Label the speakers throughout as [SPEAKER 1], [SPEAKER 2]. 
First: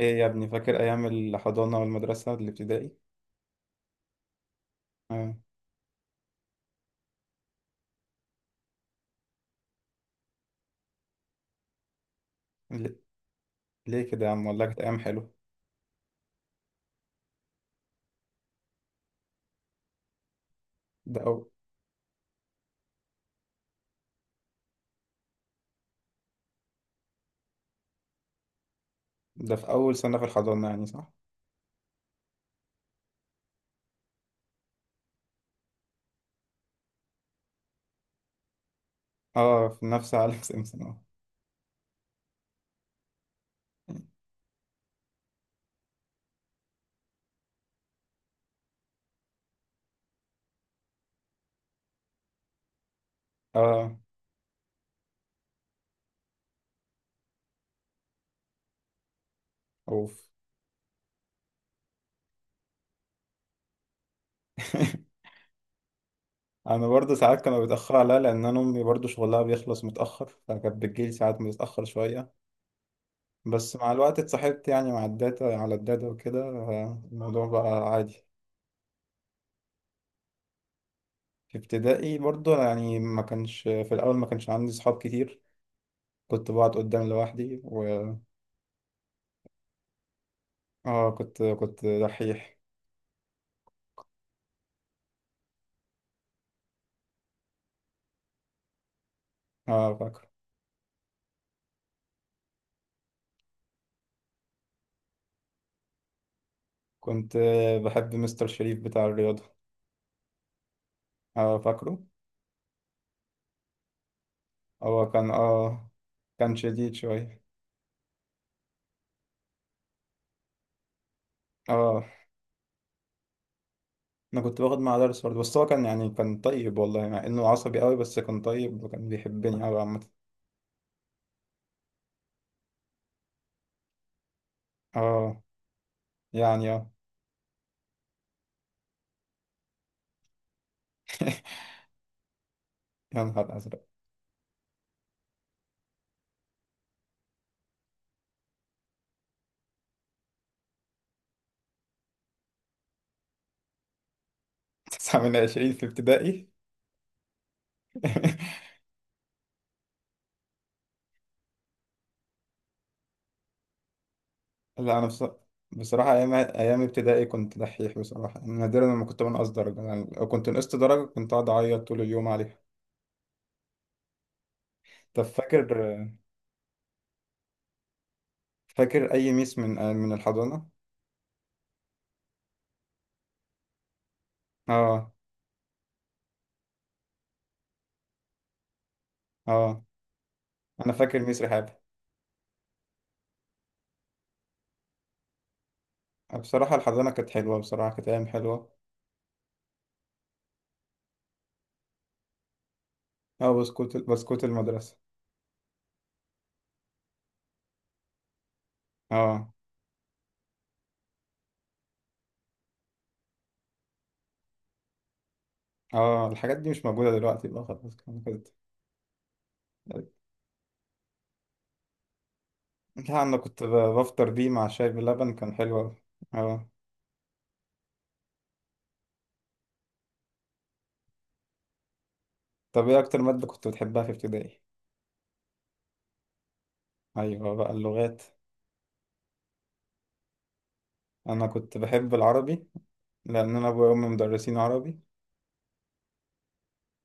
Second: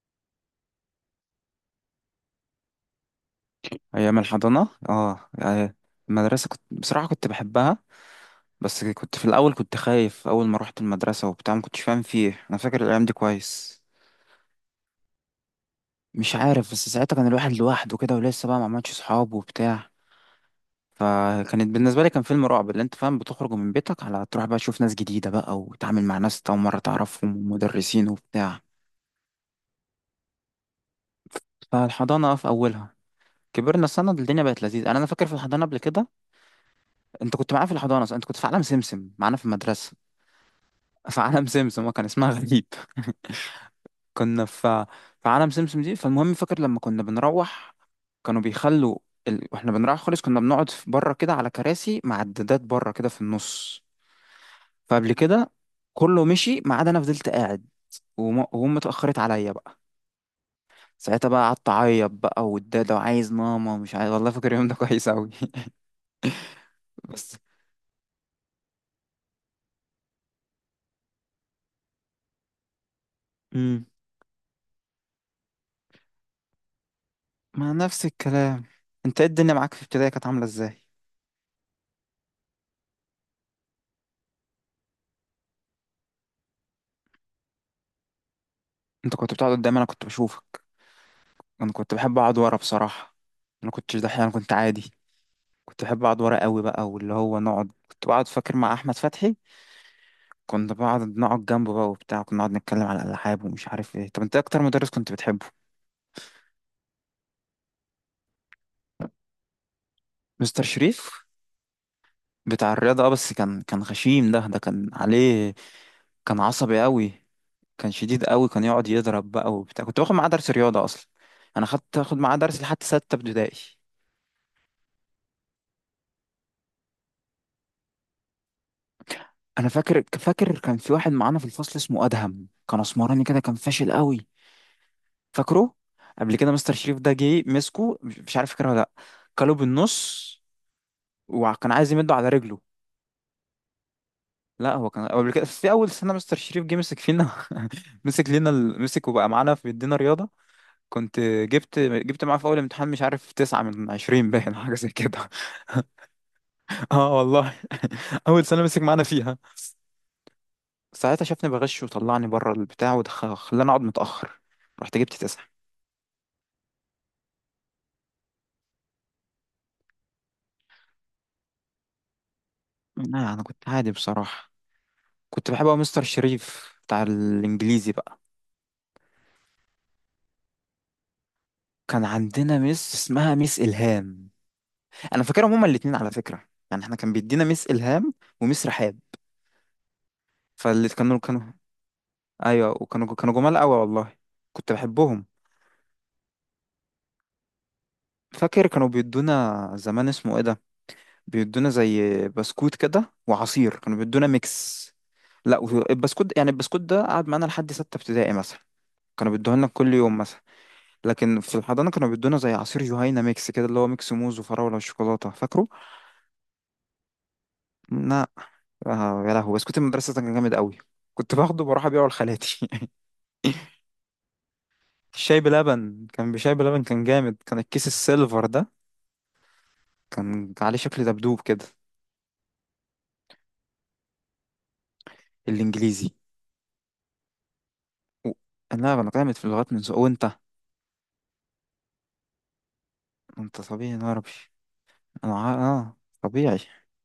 [SPEAKER 1] ايه يا ابني، فاكر ايام الحضانه والمدرسه الابتدائي؟
[SPEAKER 2] أيام الحضانة، اه،
[SPEAKER 1] آه.
[SPEAKER 2] آه. المدرسة كنت، بصراحة، كنت بحبها. بس كنت في الأول كنت خايف أول ما روحت المدرسة وبتاع، ما كنتش فاهم فيه. أنا فاكر
[SPEAKER 1] ل-
[SPEAKER 2] الأيام دي كويس.
[SPEAKER 1] ليه كده يا عم؟ والله كانت ايام حلوه.
[SPEAKER 2] مش عارف، بس ساعتها كان الواحد لوحده كده ولسه بقى ما عملش صحاب وبتاع.
[SPEAKER 1] ده أو...
[SPEAKER 2] فكانت بالنسبة لي، كان فيلم رعب، اللي أنت فاهم، بتخرج من بيتك على تروح بقى تشوف ناس جديدة بقى وتتعامل مع ناس أنت أول مرة تعرفهم ومدرسين وبتاع.
[SPEAKER 1] ده في اول سنه في الحضانه يعني، صح؟
[SPEAKER 2] فالحضانة في أولها، كبرنا سنة الدنيا بقت لذيذة. أنا فاكر، في الحضانة قبل كده أنت كنت معايا في الحضانة صح؟ أنت كنت في عالم سمسم معانا في
[SPEAKER 1] اه، في
[SPEAKER 2] المدرسة.
[SPEAKER 1] نفس عالم سمسم اه.
[SPEAKER 2] في عالم سمسم، هو كان اسمها غريب. كنا في عالم سمسم دي. فالمهم، فاكر لما كنا بنروح، كانوا بيخلوا واحنا بنروح خالص كنا بنقعد في بره كده على كراسي معدات بره كده في النص.
[SPEAKER 1] اه.
[SPEAKER 2] فقبل كده كله مشي ما عدا انا فضلت قاعد. وهم اتأخرت عليا بقى.
[SPEAKER 1] اوف.
[SPEAKER 2] ساعتها بقى قعدت اعيط بقى، والدادة، وعايز ماما ومش عايز، والله فاكر اليوم ده كويس قوي.
[SPEAKER 1] انا برضه
[SPEAKER 2] بس،
[SPEAKER 1] ساعات كانوا بيتاخروا عليا، لان انا امي برضه شغلها بيخلص متاخر، فكانت بتجيلي ساعات متاخر شويه. بس
[SPEAKER 2] امم
[SPEAKER 1] مع الوقت اتصاحبت يعني مع الداتا، على الداتا وكده، آه، الموضوع
[SPEAKER 2] مع
[SPEAKER 1] بقى
[SPEAKER 2] نفس
[SPEAKER 1] عادي.
[SPEAKER 2] الكلام، انت ايه الدنيا معاك في ابتدائي كانت عاملة ازاي؟
[SPEAKER 1] في ابتدائي برضه، يعني ما كانش في الاول ما كانش عندي صحاب كتير. كنت بقعد قدام لوحدي.
[SPEAKER 2] انت كنت بتقعد قدامي، انا كنت بشوفك.
[SPEAKER 1] اه، كنت
[SPEAKER 2] انا
[SPEAKER 1] كنت
[SPEAKER 2] كنت بحب اقعد ورا
[SPEAKER 1] دحيح.
[SPEAKER 2] بصراحه. انا كنتش دحيح، انا كنت عادي. كنت بحب اقعد ورا قوي بقى واللي هو نقعد، كنت بقعد فاكر مع احمد فتحي.
[SPEAKER 1] اه، فاكره.
[SPEAKER 2] كنت بقعد نقعد جنبه بقى وبتاع، كنا نقعد نتكلم على الالعاب ومش عارف ايه. طب انت إيه اكتر مدرس كنت بتحبه؟
[SPEAKER 1] كنت بحب مستر شريف بتاع الرياضة.
[SPEAKER 2] مستر شريف
[SPEAKER 1] اه، فاكره.
[SPEAKER 2] بتاع الرياضه، اه، بس كان غشيم، ده كان
[SPEAKER 1] هو كان
[SPEAKER 2] عليه.
[SPEAKER 1] اه،
[SPEAKER 2] كان
[SPEAKER 1] كان
[SPEAKER 2] عصبي
[SPEAKER 1] شديد
[SPEAKER 2] قوي.
[SPEAKER 1] شوية.
[SPEAKER 2] كان شديد قوي، كان يقعد يضرب بقى وبتاع. كنت باخد معاه درس رياضه اصلا. انا خدت
[SPEAKER 1] اه،
[SPEAKER 2] اخد معاه درس لحد 6 ابتدائي.
[SPEAKER 1] انا كنت باخد معاه درس برضه، بس هو كان يعني كان طيب والله. مع انه عصبي قوي بس كان طيب، وكان بيحبني
[SPEAKER 2] انا
[SPEAKER 1] قوي عامة.
[SPEAKER 2] فاكر كان في واحد معانا في الفصل اسمه ادهم، كان اسمراني كده، كان فاشل قوي.
[SPEAKER 1] اه.
[SPEAKER 2] فاكره، قبل كده
[SPEAKER 1] يعني
[SPEAKER 2] مستر
[SPEAKER 1] اه.
[SPEAKER 2] شريف ده جه مسكه، مش عارف فاكره ولا لا. كله بالنص، وكان عايز يمده على رجله.
[SPEAKER 1] يا نهار ازرق!
[SPEAKER 2] لا، هو كان قبل كده في اول سنه مستر شريف جه مسك فينا. مسك لنا ال- مسك وبقى معانا في بيدينا رياضه. كنت جبت معاه في اول امتحان، مش عارف، 9 من 20 باين حاجه زي
[SPEAKER 1] تسعة
[SPEAKER 2] كده.
[SPEAKER 1] من عشرين في ابتدائي؟
[SPEAKER 2] اه والله. اول سنه مسك معانا فيها، ساعتها شافني بغش وطلعني بره البتاع وخلاني اقعد متاخر. رحت
[SPEAKER 1] لا انا
[SPEAKER 2] جبت
[SPEAKER 1] بص...
[SPEAKER 2] 9.
[SPEAKER 1] بصراحة ايام، ايام ابتدائي كنت دحيح بصراحة. نادرا لما كنت بنقص درجة، يعني لو كنت نقصت درجة كنت اقعد اعيط طول اليوم عليها.
[SPEAKER 2] لا انا كنت عادي بصراحه.
[SPEAKER 1] طب
[SPEAKER 2] كنت
[SPEAKER 1] فاكر،
[SPEAKER 2] بحب أوي مستر شريف بتاع الانجليزي بقى.
[SPEAKER 1] فاكر أي ميس من الحضانة؟
[SPEAKER 2] كان عندنا مس اسمها مس الهام.
[SPEAKER 1] اه.
[SPEAKER 2] انا فاكرهم هما الاتنين على فكره، يعني احنا كان بيدينا مس الهام ومس رحاب.
[SPEAKER 1] اه.
[SPEAKER 2] فاللي
[SPEAKER 1] أنا فاكر
[SPEAKER 2] كانوا
[SPEAKER 1] ميس
[SPEAKER 2] كانوا
[SPEAKER 1] رحاب.
[SPEAKER 2] ايوه، وكانوا جمال قوي والله. كنت بحبهم.
[SPEAKER 1] بصراحة الحضانة كانت حلوة، بصراحة كانت أيام
[SPEAKER 2] فاكر
[SPEAKER 1] حلوة.
[SPEAKER 2] كانوا بيدونا زمان اسمه ايه ده، بيدونا زي بسكوت كده
[SPEAKER 1] اه،
[SPEAKER 2] وعصير،
[SPEAKER 1] بسكوت،
[SPEAKER 2] كانوا بيدونا
[SPEAKER 1] بسكوت
[SPEAKER 2] ميكس.
[SPEAKER 1] المدرسة.
[SPEAKER 2] لا، البسكوت ده قعد معانا لحد 6 ابتدائي مثلا، كانوا
[SPEAKER 1] اه.
[SPEAKER 2] بيدوه لنا كل يوم مثلا. لكن في الحضانة كانوا بيدونا زي عصير جهينة ميكس كده، اللي هو ميكس موز وفراولة وشوكولاتة، فاكره؟
[SPEAKER 1] اه، الحاجات دي مش موجودة دلوقتي بقى، خلاص كان
[SPEAKER 2] لا.
[SPEAKER 1] كده.
[SPEAKER 2] آه يا لهوي، بسكوت المدرسة ده كان جامد قوي. كنت باخده بروح ابيعه لخالاتي.
[SPEAKER 1] لا، أنا كنت بفطر بيه مع شاي بلبن،
[SPEAKER 2] الشاي
[SPEAKER 1] كان حلو أوي.
[SPEAKER 2] بلبن كان، بشاي
[SPEAKER 1] اه.
[SPEAKER 2] بلبن كان جامد، كان الكيس السيلفر ده كان عليه شكل دبدوب كده.
[SPEAKER 1] طب إيه أكتر مادة كنت بتحبها في ابتدائي؟
[SPEAKER 2] الانجليزي.
[SPEAKER 1] أيوة بقى، اللغات.
[SPEAKER 2] و... لا انا جامد في اللغات من زمان، وانت؟
[SPEAKER 1] أنا كنت بحب العربي، لأن
[SPEAKER 2] انت
[SPEAKER 1] أنا أبويا
[SPEAKER 2] طبيعي،
[SPEAKER 1] وأمي
[SPEAKER 2] انا عربي.
[SPEAKER 1] مدرسين عربي.
[SPEAKER 2] انا ع... اه طبيعي.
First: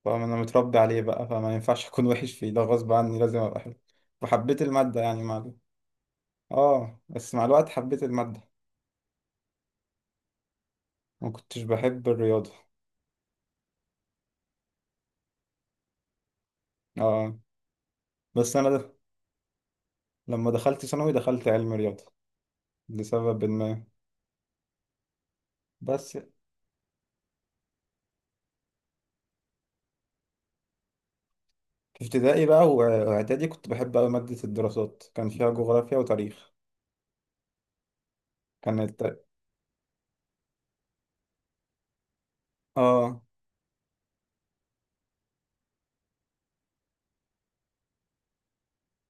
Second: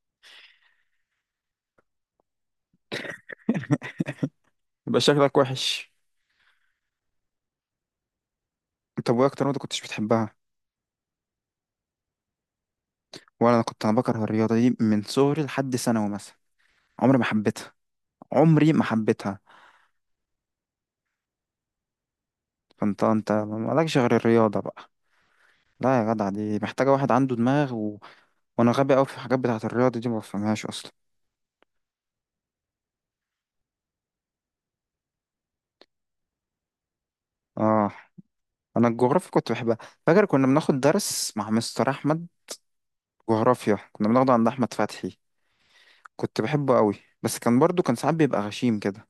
[SPEAKER 1] فانا متربي عليه بقى، فما ينفعش اكون وحش فيه، ده غصب عني لازم ابقى حلو. وحبيت
[SPEAKER 2] يبقى
[SPEAKER 1] المادة يعني مع
[SPEAKER 2] شكلك
[SPEAKER 1] ال-
[SPEAKER 2] وحش.
[SPEAKER 1] اه، بس مع الوقت حبيت المادة.
[SPEAKER 2] طب وايه اكتر رياضة كنتش بتحبها؟
[SPEAKER 1] ما كنتش بحب الرياضة.
[SPEAKER 2] ولا انا، كنت انا بكره الرياضة دي من صغري لحد ثانوي مثلا. عمري ما
[SPEAKER 1] اه،
[SPEAKER 2] حبيتها،
[SPEAKER 1] بس انا
[SPEAKER 2] عمري ما
[SPEAKER 1] ده.
[SPEAKER 2] حبيتها.
[SPEAKER 1] لما دخلت ثانوي دخلت علم رياضة
[SPEAKER 2] فانت
[SPEAKER 1] لسبب ما.
[SPEAKER 2] مالكش غير الرياضة بقى. لا يا
[SPEAKER 1] بس
[SPEAKER 2] جدع، دي محتاجة واحد عنده دماغ. وانا غبي قوي في الحاجات بتاعة الرياضة دي، ما بفهمهاش اصلا.
[SPEAKER 1] في ابتدائي بقى، واعدادي كنت بحب أوي مادة الدراسات، كان فيها جغرافيا وتاريخ.
[SPEAKER 2] اه،
[SPEAKER 1] كان
[SPEAKER 2] انا
[SPEAKER 1] الت...
[SPEAKER 2] الجغرافيا كنت بحبها. فاكر كنا بناخد درس مع مستر احمد،
[SPEAKER 1] اه،
[SPEAKER 2] جغرافيا كنا بناخده عند احمد فتحي. كنت بحبه قوي، بس كان برضو كان ساعات بيبقى غشيم كده.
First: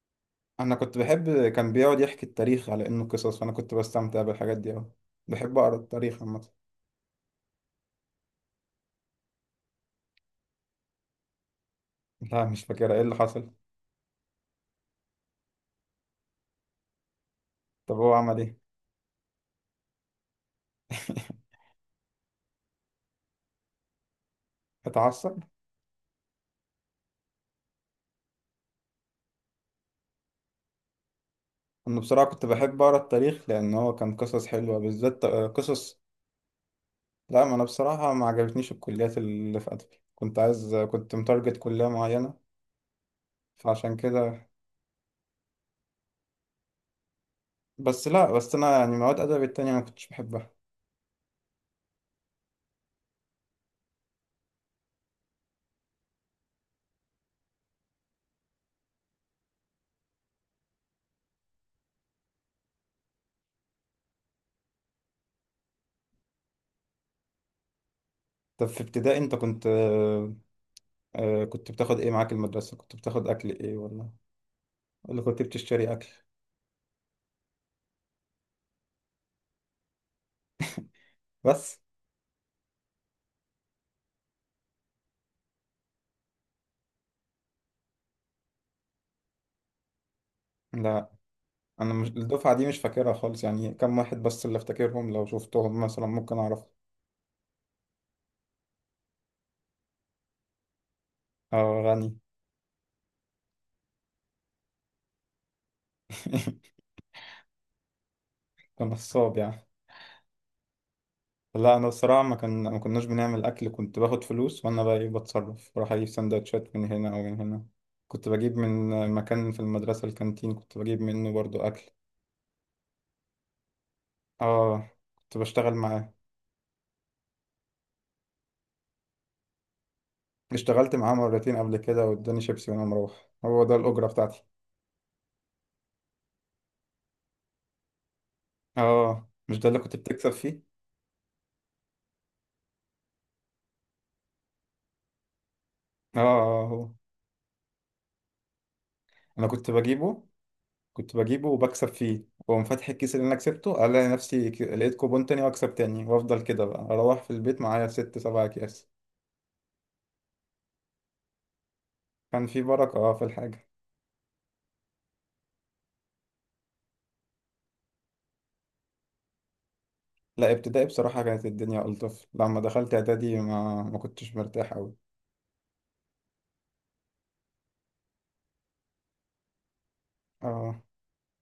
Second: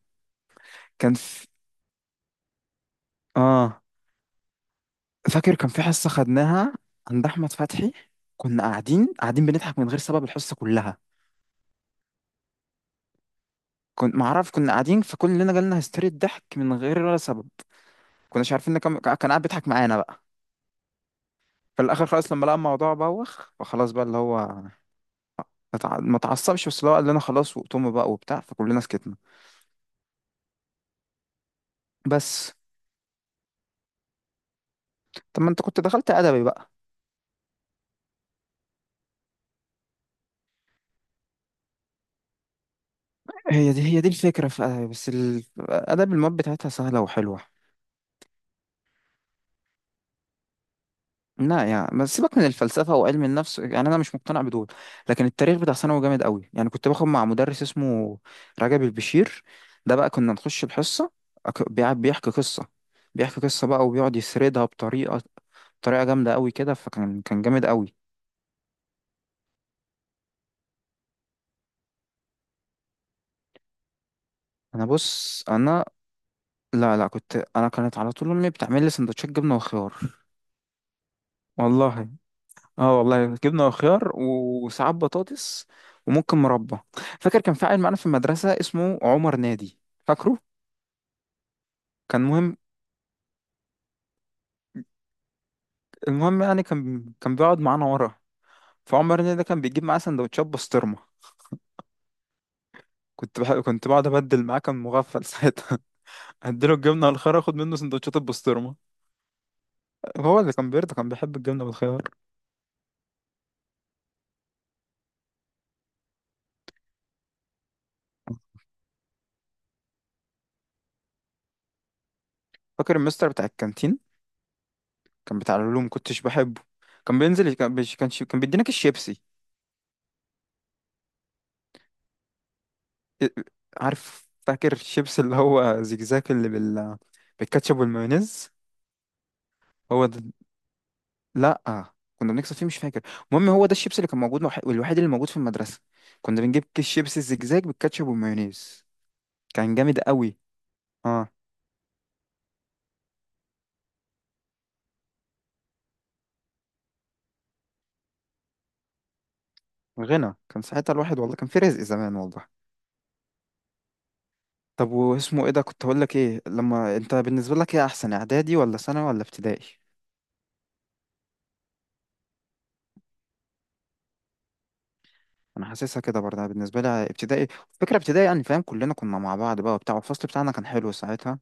[SPEAKER 1] انا كنت
[SPEAKER 2] كان
[SPEAKER 1] بحب،
[SPEAKER 2] في...
[SPEAKER 1] كان بيقعد يحكي التاريخ على انه قصص، فانا كنت
[SPEAKER 2] اه
[SPEAKER 1] بستمتع بالحاجات دي اوي.
[SPEAKER 2] فاكر
[SPEAKER 1] بحب
[SPEAKER 2] كان
[SPEAKER 1] اقرا
[SPEAKER 2] في حصة
[SPEAKER 1] التاريخ عامة.
[SPEAKER 2] خدناها عند احمد فتحي، كنا قاعدين بنضحك من غير سبب الحصة كلها.
[SPEAKER 1] لا، مش فاكرة ايه اللي حصل.
[SPEAKER 2] كنت معرف كنا قاعدين، فكلنا جالنا هستيري الضحك من غير ولا سبب.
[SPEAKER 1] طب هو عمل
[SPEAKER 2] كناش
[SPEAKER 1] ايه؟
[SPEAKER 2] عارفين ان كان قاعد بيضحك معانا بقى. في الاخر خلاص، لما لقى الموضوع بوخ فخلاص بقى، اللي هو
[SPEAKER 1] اتعصب.
[SPEAKER 2] ما اتعصبش، بس اللي هو قال لنا خلاص وقتهم بقى وبتاع، فكلنا سكتنا.
[SPEAKER 1] انا بصراحه كنت
[SPEAKER 2] بس.
[SPEAKER 1] بحب اقرا التاريخ، لان هو كان قصص حلوه بالذات،
[SPEAKER 2] طب
[SPEAKER 1] آه،
[SPEAKER 2] ما انت كنت
[SPEAKER 1] قصص.
[SPEAKER 2] دخلت ادبي بقى؟
[SPEAKER 1] لا، ما انا بصراحه ما عجبتنيش الكليات اللي في ادبي، كنت عايز، كنت متارجت كليه معينه
[SPEAKER 2] هي دي
[SPEAKER 1] فعشان
[SPEAKER 2] هي دي
[SPEAKER 1] كده.
[SPEAKER 2] الفكره في ادبي، بس ادبي المواد بتاعتها سهله وحلوه.
[SPEAKER 1] بس لا، بس انا يعني مواد ادبي التانية ما كنتش بحبها.
[SPEAKER 2] لا يعني، بس سيبك من الفلسفه وعلم النفس، يعني انا مش مقتنع بدول. لكن التاريخ بتاع ثانوي جامد قوي، يعني كنت باخد مع مدرس اسمه رجب البشير. ده بقى كنا نخش الحصه، بيحكي قصه. بيحكي قصة بقى وبيقعد يسردها بطريقه جامده قوي كده، فكان كان جامد قوي.
[SPEAKER 1] طب في ابتدائي انت كنت آه، آه، كنت بتاخد ايه معاك المدرسه؟ كنت بتاخد اكل ايه ولا
[SPEAKER 2] انا
[SPEAKER 1] اللي كنت
[SPEAKER 2] بص انا
[SPEAKER 1] بتشتري اكل؟
[SPEAKER 2] لا، لا، كنت انا كانت على طول امي بتعمل لي سندوتشات جبنه وخيار.
[SPEAKER 1] بس
[SPEAKER 2] والله. اه والله، جبنه وخيار وساعات بطاطس وممكن مربى. فاكر كان في عيل معانا في المدرسه اسمه عمر نادي. فاكره؟
[SPEAKER 1] لا، انا مش
[SPEAKER 2] كان
[SPEAKER 1] الدفعه
[SPEAKER 2] مهم
[SPEAKER 1] دي مش فاكرها خالص، يعني كم واحد بس اللي افتكرهم، لو شفتهم مثلا ممكن
[SPEAKER 2] المهم، يعني
[SPEAKER 1] اعرف.
[SPEAKER 2] كان بيقعد معانا ورا. فعمر نادي ده كان بيجيب معاه سندوتشات بسطرمه.
[SPEAKER 1] اه، غني.
[SPEAKER 2] كنت بقعد ابدل معاه، كان مغفل ساعتها. اديله الجبنه والخيار، اخد منه سندوتشات البسطرمه.
[SPEAKER 1] نصاب يعني.
[SPEAKER 2] هو اللي كان بيرضى، كان بيحب الجبنه
[SPEAKER 1] لا انا
[SPEAKER 2] والخيار.
[SPEAKER 1] الصراحه، ما كان، ما كناش بنعمل اكل. كنت باخد فلوس وانا بقى ايه بتصرف، بروح اجيب سندوتشات من هنا او من هنا. كنت بجيب من مكان في المدرسه، الكانتين، كنت بجيب منه برضو اكل.
[SPEAKER 2] فاكر المستر بتاع الكانتين؟
[SPEAKER 1] اه، كنت
[SPEAKER 2] كان بتاع
[SPEAKER 1] بشتغل
[SPEAKER 2] العلوم،
[SPEAKER 1] معاه.
[SPEAKER 2] كنتش بحبه. كان بينزل، كان بيش- كان شي- كان بيدينا كيس شيبسي.
[SPEAKER 1] اشتغلت معاه مرتين قبل كده، واداني شيبسي وانا مروح،
[SPEAKER 2] إيه،
[SPEAKER 1] هو ده الاجره
[SPEAKER 2] عارف،
[SPEAKER 1] بتاعتي.
[SPEAKER 2] فاكر الشيبس اللي هو زجزاج اللي بالكاتشب والمايونيز؟
[SPEAKER 1] اه، مش ده اللي كنت
[SPEAKER 2] هو ده.
[SPEAKER 1] بتكسب فيه؟
[SPEAKER 2] لا، كنا بنكسب فيه، مش فاكر. المهم هو ده الشيبس اللي كان موجود، والوحيد اللي موجود في المدرسة.
[SPEAKER 1] اه،
[SPEAKER 2] كنا بنجيب
[SPEAKER 1] آه،
[SPEAKER 2] كيس
[SPEAKER 1] هو.
[SPEAKER 2] شيبسي الزجزاج بالكاتشب والمايونيز،
[SPEAKER 1] انا كنت
[SPEAKER 2] كان جامد
[SPEAKER 1] بجيبه.
[SPEAKER 2] قوي.
[SPEAKER 1] كنت
[SPEAKER 2] اه،
[SPEAKER 1] بجيبه وبكسب فيه، واقوم فاتح الكيس اللي انا كسبته الاقي نفسي لقيت كوبون تاني، واكسب تاني، وافضل كده بقى اروح في البيت معايا ست سبع اكياس.
[SPEAKER 2] غنى كان ساعتها الواحد والله، كان في رزق زمان والله.
[SPEAKER 1] كان في بركة، اه، في الحاجة.
[SPEAKER 2] طب واسمه ايه ده، كنت هقول لك ايه، لما انت بالنسبة لك ايه احسن، اعدادي ولا ثانوي ولا ابتدائي؟
[SPEAKER 1] لا، ابتدائي بصراحة كانت الدنيا ألطف، لما دخلت اعدادي ما كنتش مرتاح أوي.
[SPEAKER 2] انا حاسسها كده برضه. أنا بالنسبه لي ابتدائي، فكره ابتدائي يعني، فاهم، كلنا كنا مع بعض بقى وبتاع والفصل بتاعنا كان
[SPEAKER 1] اه.
[SPEAKER 2] حلو ساعتها،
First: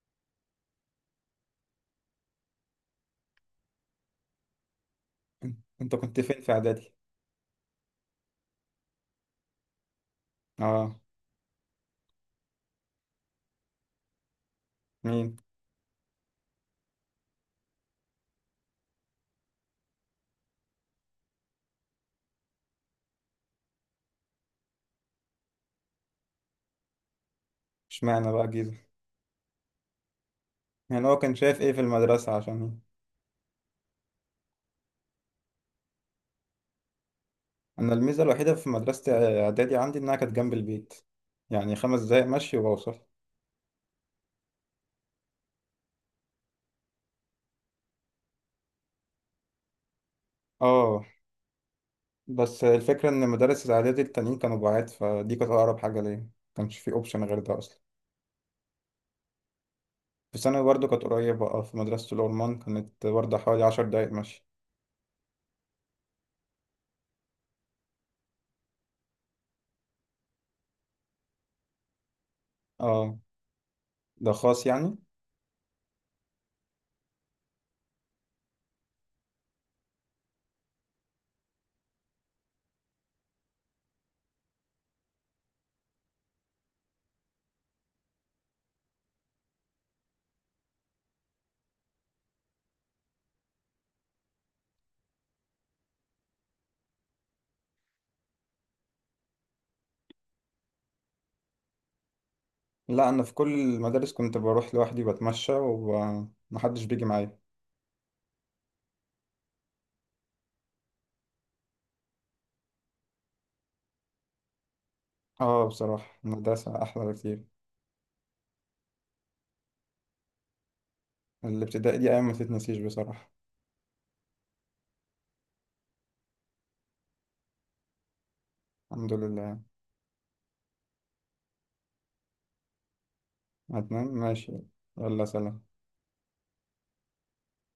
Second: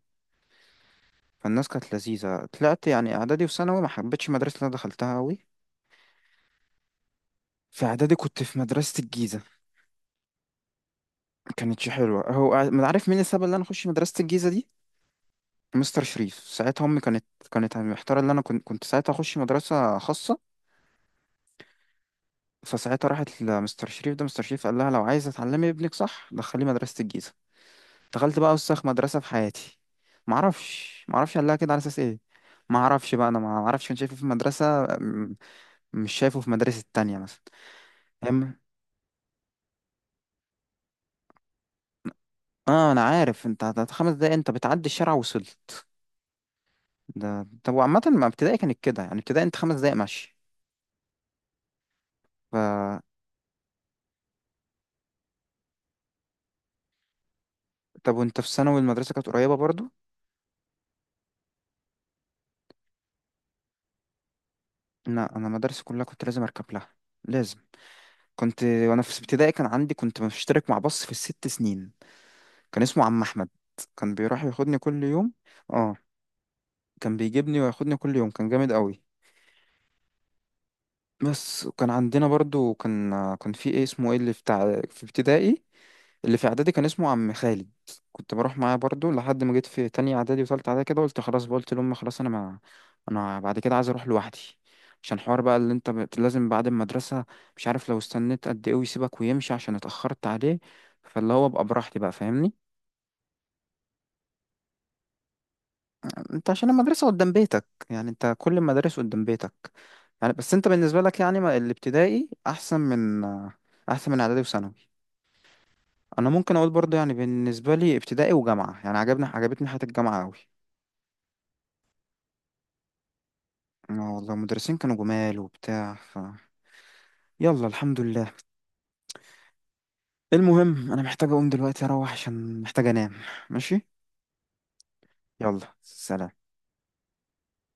[SPEAKER 2] فالناس كانت لذيذه. طلعت يعني اعدادي وثانوي ما حبيتش المدرسه اللي انا دخلتها قوي.
[SPEAKER 1] إن- انت كنت فين في اعدادي؟
[SPEAKER 2] في اعدادي كنت في مدرسه الجيزه،
[SPEAKER 1] اه.
[SPEAKER 2] ما كانتش حلوه. هو ما عارف مين السبب اللي انا اخش مدرسه الجيزه دي.
[SPEAKER 1] مين؟
[SPEAKER 2] مستر شريف ساعتها، امي كانت محتاره ان انا كنت ساعتها اخش مدرسه خاصه، فساعتها راحت لمستر شريف ده، مستر شريف قال لها لو عايزه تعلمي ابنك صح دخليه مدرسه الجيزه.
[SPEAKER 1] اشمعنى
[SPEAKER 2] دخلت
[SPEAKER 1] بقى
[SPEAKER 2] بقى وسخ
[SPEAKER 1] جيزة؟
[SPEAKER 2] مدرسة في حياتي. معرفش
[SPEAKER 1] يعني هو كان
[SPEAKER 2] معرفش قال لها
[SPEAKER 1] شايف ايه
[SPEAKER 2] كده على
[SPEAKER 1] في
[SPEAKER 2] أساس إيه.
[SPEAKER 1] المدرسة عشان؟
[SPEAKER 2] معرفش بقى، أنا معرفش كان شايفه في مدرسة م- مش شايفه في مدرسة تانية مثلا.
[SPEAKER 1] انا الميزة الوحيدة
[SPEAKER 2] فاهم.
[SPEAKER 1] في مدرسة اعدادي عندي انها كانت جنب البيت، يعني 5 دقايق مشي
[SPEAKER 2] اه،
[SPEAKER 1] وبوصل.
[SPEAKER 2] انا عارف، انت 5 دقايق انت بتعدي الشارع وصلت. ده، طب وعامة ما ابتدائي كانت كده يعني، ابتدائي انت 5 دقايق ماشي.
[SPEAKER 1] اه.
[SPEAKER 2] ف
[SPEAKER 1] بس الفكرة إن مدارس الإعدادي التانيين كانوا بعاد، فدي كانت أقرب حاجة ليا. مكانش في أوبشن غير ده أصلا.
[SPEAKER 2] طب وانت في ثانوي المدرسة كانت قريبة برضو؟
[SPEAKER 1] في ثانوي برضه كانت قريبة، أه، في مدرسة الأورمان كانت برضه حوالي 10 دقايق مشي.
[SPEAKER 2] لا انا مدرسة كلها كنت لازم اركب لها. لازم، كنت وانا في ابتدائي كان عندي، كنت مشترك مع باص في الـ6 سنين كان اسمه
[SPEAKER 1] أه،
[SPEAKER 2] عم احمد، كان
[SPEAKER 1] ده
[SPEAKER 2] بيروح
[SPEAKER 1] خاص
[SPEAKER 2] ياخدني
[SPEAKER 1] يعني.
[SPEAKER 2] كل يوم. اه كان بيجيبني وياخدني كل يوم، كان جامد قوي. بس وكان عندنا برضو، كان في ايه اسمه ايه اللي بتاع في ابتدائي، اللي في اعدادي كان اسمه عم خالد. كنت بروح معاه برضو لحد ما جيت في تانية اعدادي وتالتة اعدادي كده، قلت خلاص بقى، قلت لهم خلاص انا ما، انا بعد كده عايز اروح لوحدي، عشان حوار بقى اللي انت لازم بعد المدرسة، مش عارف لو استنيت قد ايه ويسيبك ويمشي عشان اتأخرت عليه، فاللي هو ابقى براحتي بقى، فاهمني.
[SPEAKER 1] لا، أنا في كل المدارس كنت بروح لوحدي، بتمشى
[SPEAKER 2] انت عشان
[SPEAKER 1] ومحدش بيجي
[SPEAKER 2] المدرسة قدام
[SPEAKER 1] معايا.
[SPEAKER 2] بيتك يعني، انت كل المدارس قدام بيتك يعني، بس انت بالنسبة لك يعني الابتدائي احسن من اعدادي وثانوي.
[SPEAKER 1] أه، بصراحة
[SPEAKER 2] انا ممكن اقول
[SPEAKER 1] المدرسة
[SPEAKER 2] برضو
[SPEAKER 1] أحلى
[SPEAKER 2] يعني
[SPEAKER 1] بكتير.
[SPEAKER 2] بالنسبة لي ابتدائي وجامعة، يعني عجبتني حياة الجامعة قوي.
[SPEAKER 1] الابتدائي دي أيام ما تتنسيش بصراحة.
[SPEAKER 2] اه والله، المدرسين كانوا جمال وبتاع، يلا الحمد لله.
[SPEAKER 1] الحمد لله يعني.
[SPEAKER 2] المهم انا محتاج اقوم دلوقتي اروح عشان محتاج انام. ماشي،
[SPEAKER 1] هتنام؟ ماشي. يلا
[SPEAKER 2] يلا
[SPEAKER 1] سلام.
[SPEAKER 2] سلام.